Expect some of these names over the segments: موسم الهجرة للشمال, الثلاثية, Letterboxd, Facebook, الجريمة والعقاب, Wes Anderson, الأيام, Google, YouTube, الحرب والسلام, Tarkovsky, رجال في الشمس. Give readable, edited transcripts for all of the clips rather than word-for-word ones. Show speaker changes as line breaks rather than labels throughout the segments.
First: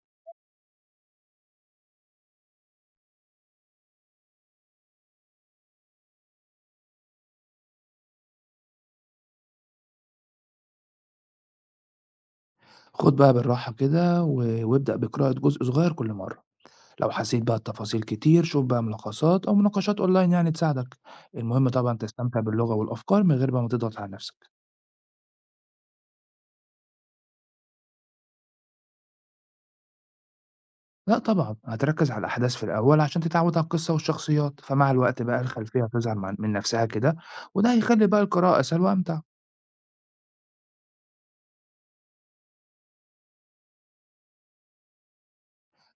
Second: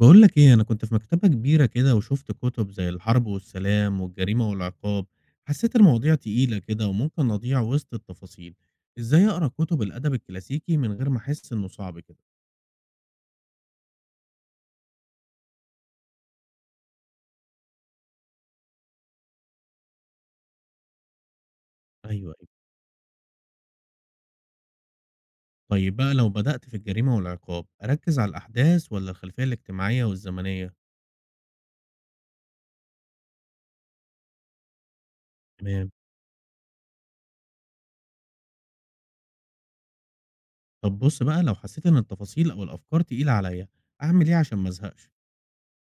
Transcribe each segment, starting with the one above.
بقول لك ايه، انا كنت في مكتبة كبيرة كده وشفت كتب زي الحرب والسلام والجريمة والعقاب. حسيت المواضيع تقيلة كده وممكن اضيع وسط التفاصيل. ازاي اقرا كتب الادب الكلاسيكي من غير ما احس انه صعب كده؟
خُد بقى بالراحة كده و وابدأ بقراءة جزء صغير كل مرة، لو حسيت بقى بتفاصيل كتير شوف بقى ملخصات أو مناقشات أونلاين يعني تساعدك، المهم طبعًا
ايوه
تستمتع
ايوه.
باللغة والأفكار من غير بقى ما تضغط على نفسك،
طيب بقى، لو بدأت في الجريمة والعقاب اركز على الاحداث ولا الخلفية الاجتماعية والزمنية؟
لأ طبعًا هتركّز على الأحداث في الأول عشان تتعود على القصة والشخصيات، فمع الوقت بقى الخلفية
تمام.
هتظهر مع من نفسها كده، وده هيخلّي بقى القراءة أسهل وأمتع،
طب بص بقى، لو حسيت ان التفاصيل او الافكار تقيلة عليا اعمل ايه عشان ما ازهقش؟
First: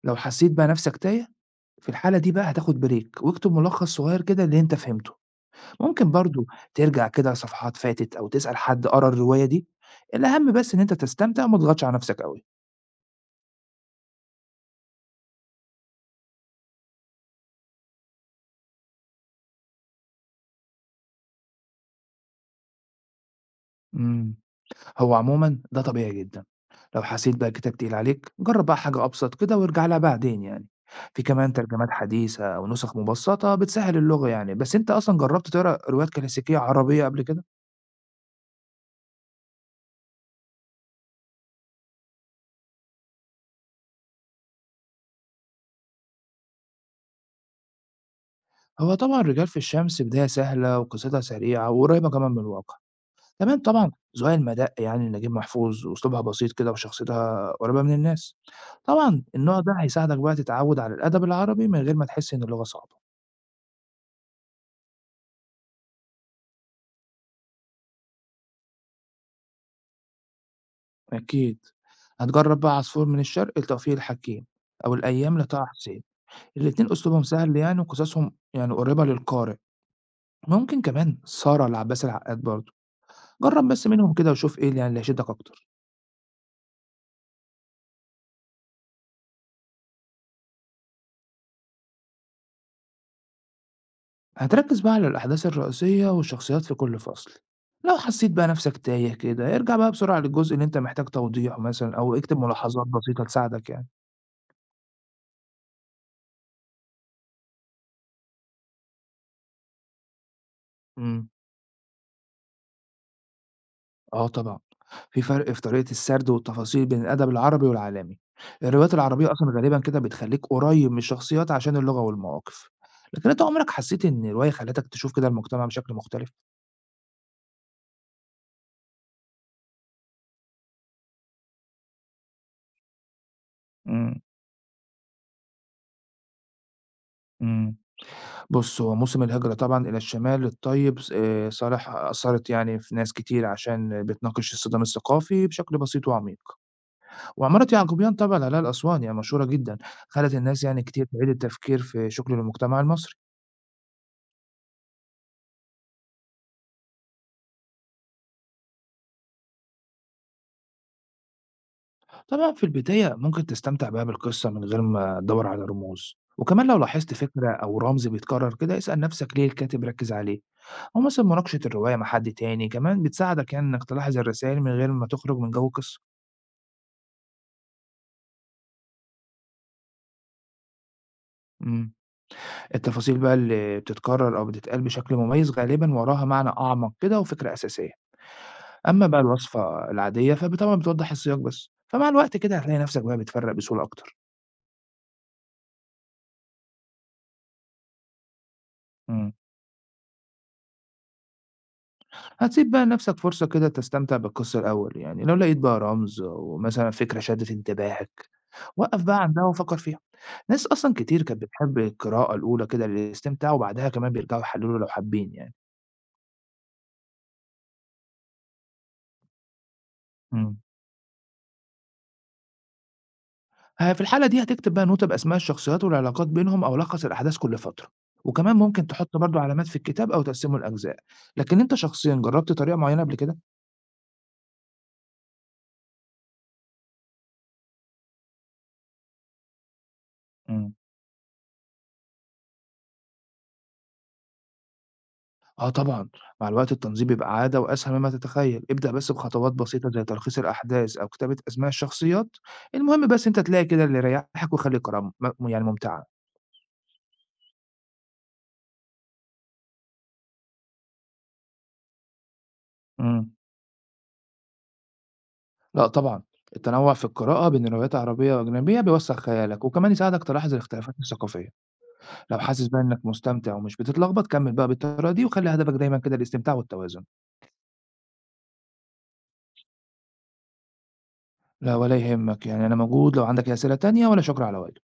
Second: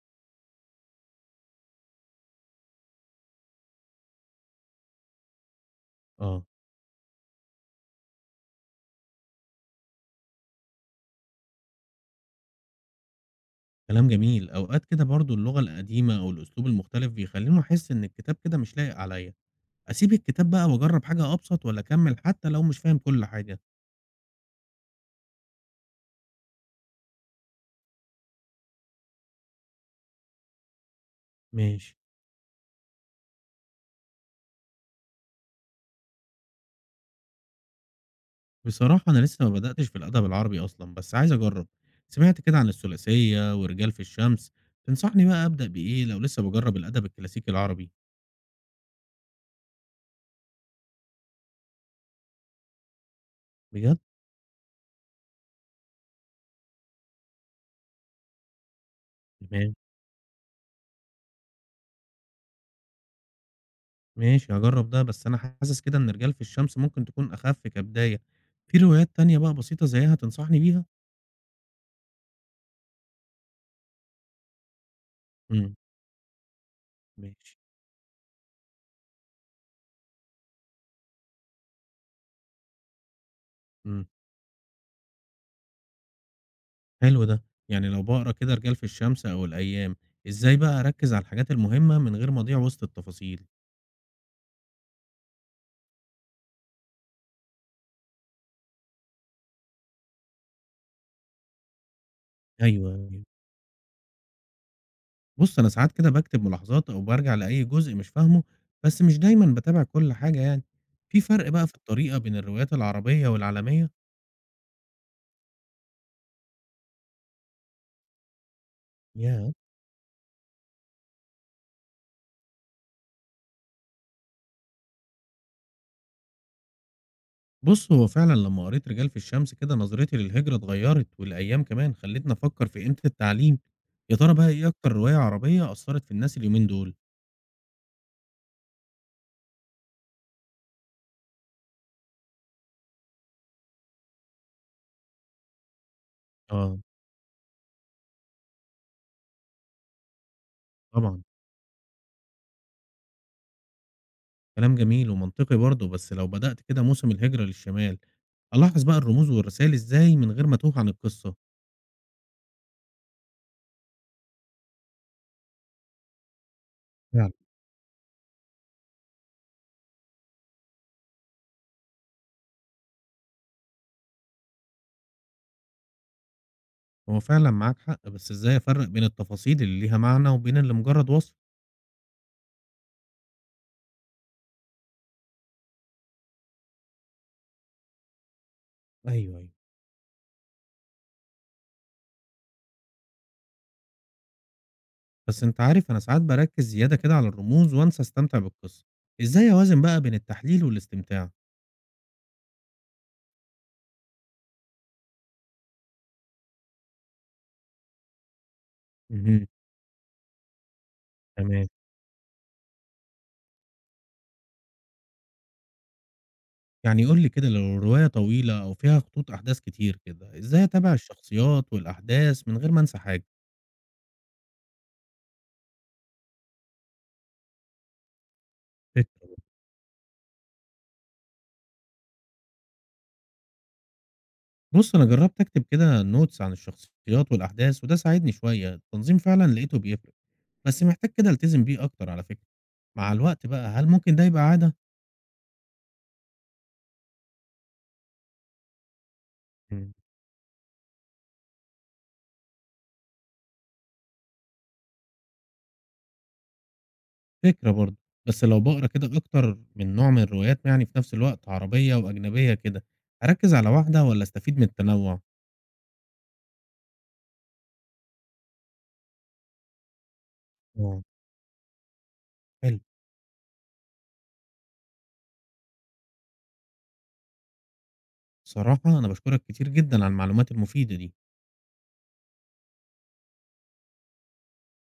لو حسيت بقى نفسك تايه في الحالة دي بقى هتاخد بريك واكتب ملخص صغير كده اللي أنت فهمته. ممكن
اه.
برضه ترجع كده لصفحات فاتت أو تسأل حد قرا الرواية دي الأهم بس إن أنت تستمتع وما تضغطش على نفسك أوي.
كلام جميل. اوقات كده برضو اللغة القديمة او الاسلوب المختلف بيخليني احس ان الكتاب كده مش لايق عليا. أسيب الكتاب بقى وأجرّب حاجة أبسط والّا أكمّل حتى لو مش فاهم كل حاجة؟
امم هو عموما ده طبيعي جدا. لو حسيت بقى الكتاب تقيل عليك جرب بقى حاجة أبسط كده وارجع لها بعدين يعني في كمان ترجمات
ماشي.
حديثة أو نسخ مبسطة بتسهل اللغة يعني، بس أنت أصلا جربت تقرا روايات كلاسيكية عربية قبل كده؟
بصراحة أنا لسه ما بدأتش في الأدب العربي أصلًا، بس عايز أجرّب. سمعت كده عن الثلاثية ورجال في الشمس، تنصحني بقى أبدأ بإيه لو لسه باجرّب الأدب الكلاسيكي العربي؟
هو طبعا رجال في الشمس بداية سهلة وقصتها سريعة وقريبة كمان من الواقع، كمان طبعًا
بجد؟
ذوقها المَدَاء يعني لنجيب محفوظ، وأسلوبها بسيط كده وشخصيتها قريبة من الناس. طبعًا النوع ده
تمام.
هيساعدك بقى تتعود على الأدب العربي من غير ما تحس إن اللغة صعبة.
ماشي هاجرّب ده، بس أنا حاسس كده إن رجال في الشمس ممكن تكون أخَف كبداية. في روايات تانية بقى بسيطة زيّها تنصحني بيها؟
أكيد، هتجرب بقى عصفور من الشرق لتوفيق الحكيم، أو الأيام لطه
إمم،
حسين، الاتنين أسلوبهم
ماشي.
سهل يعني وقصصهم يعني قريبة للقارئ. ممكن كمان سارة لعباس العقاد برضه، جرب بس
إمم.
منهم كده وشوف إيه اللي يعني اللي هيشدك أكتر.
حلو ده، يعني لو باقرا كده رجال في الشمس أو الأيام، إزاي بقى أركّز على الحاجات المهمة من غير ما أضيع وسط التفاصيل؟
هتركز بقى على الأحداث الرئيسية والشخصيات في كل فصل، لو حسيت بقى نفسك تايه كده ارجع بقى بسرعة للجزء اللي انت محتاج توضيحه مثلا أو اكتب ملاحظات
أيوه،
بسيطة
أيوه.
تساعدك يعني.
بُص، أنا ساعات كده باكتب ملاحظات أو بارجع لأي جزء مش فاهمه، بس مش دايمًا باتابع كل حاجة يعني. في
امم
فرق بقى في الطريقة بين الروايات العربية والعالمية؟
اه طبعا، في فرق في طريقة السرد والتفاصيل بين الأدب العربي والعالمي، الروايات العربية أصلا
ياه!
غالبا كده بتخليك قريب من الشخصيات عشان اللغة والمواقف، لكن انت عمرك حسيت ان الرواية خلتك تشوف كده المجتمع بشكل مختلف؟
بُص، هو فعلًا لمّا قريت رجال في الشمس كده نظرتي للهجرة اتغيّرت والأيام كمان، خلّتني أفكّر في قيمة التعليم. يا ترى بقى إيه أكتر رواية عربية أثّرت في الناس اليومين دول؟
امم بُص، هو موسم الهجرة طبعًا إلى الشمال الطيب ص صالح أثّرت يعني في ناس كتير عشان بتناقش الصدام الثقافي بشكل بسيط وعميق،
آه،
وعمارة يعقوبيان طبعًا عليها الأسوان يعني مشهورة جدًا، خلت الناس يعني كتير
طبعًا.
تعيد التفكير في شكل المجتمع المصري.
كلام جميل ومنطقي برضه، بس لو بدأت كده موسم الهجرة للشمال، ألاحظ بقى الرموز والرسائل إزاي من غير ما أتوه عن القصة؟
طبعًا في البداية ممكن تستمتع بقى بالقصة من غير ما تدوّر على رموز، وكمان لو لاحظت
فعلا.
فكرة أو رمز بيتكرر كده اسأل نفسك ليه الكاتب ركّز عليه، أو مثلًا مناقشة الرواية مع حد تاني كمان بتساعدك يعني إنك تلاحظ الرسايل من غير ما تخرج من جو القصة.
هو فعلًا معاك حق، بس إزاي أفرق بين التفاصيل اللي ليها معنى وبين اللي مجرد وصف؟
إمم. التفاصيل بقى اللي بتتكرر أو بتتقال بشكل مميز غالبًا وراها معنى أعمق كده وفكرة أساسية، أما بقى
ايوه ايوه.
الوصفة العادية فب طبعًا بتوضح السياق بس، فمع الوقت كده هتلاقي نفسك بقى بتفرّق بسهولة أكتر.
بس أنت عارف أنا ساعات بركز زيادة كده على الرموز وأنسى أستمتع بالقصة،
إمم،
إزاي أوازن بقى بين التحليل والاستمتاع؟
هتسيب بقى لنفسك فرصة كده تستمتع بالقصة الأول، يعني لو لقيت بقى رمز أو مثلًا فكرة شدت انتباهك، وقّف بقى عندها
مهم.
وفكّر فيها. ناس أصلًا كتير كانت
تمام.
بتحب القراءة الأولى كده للاستمتاع وبعدها كمان بيرجعوا يحلّلوا لو حابين يعني.
يعني قول لي كده، لو الرواية طويلة أو فيها خطوط أحداث كتير كده،
إمم.
إزاي أتابع الشخصيات والأحداث من غير ما أنسى حاجة؟
في الحالة دي هتكتب بقى نوتة بأسماء الشخصيات والعلاقات بينهم أو لخّص الأحداث كل فترة، وكمان ممكن
فكرة.
تحط برضه علامات في الكتاب أو تقسمه لأجزاء، لكن أنت شخصيًا جرّبت طريقة معيّنة قبل كده؟
بُص، أنا جرّبت أكتب كده notes عن الشخصيات والأحداث وده ساعدني شوية، التنظيم فعلًا لقيته بيفرق،
إمم،
بس محتاج كده ألتزم بيه أكتر على فكرة. مع الوقت بقى هل ممكن ده يبقى عادة؟
آه طبعًا، مع الوقت التنظيم بيبقى عادة وأسهل مما تتخيّل، ابدأ بس بخطوات بسيطة
إمم.
زي تلخيص الأحداث أو كتابة أسماء الشخصيات، المهم بس أنت تلاقي كده اللي يريّحك ويخلّي القراءة يعني ممتعة.
فكرة برضه، بس لو باقرا كده أكتر من نوع من الروايات يعني في نفس الوقت عربية وأجنبية كده،
إمم،
أركّز على واحدة والّا أستفيد من التنوع؟
لأ طبعًا، التنوّع في القراءة بين روايات عربية وأجنبية بيوسّع خيالك، وكمان يساعدك تلاحظ الاختلافات
آه،
الثقافية. لو حاسس بقى
حلو.
إنك مستمتع ومش بتتلخبط كمّل بقى بالطريقة دي، وخلّي هدفك دايمًا كده الاستمتاع والتوازن.
بصراحة أنا باشكرك كتير جدًا على المعلومات المفيدة دي.
لا ولا يهمك، يعني أنا موجود لو عندك أي أسئلة تانية، ولا شكر على واجب.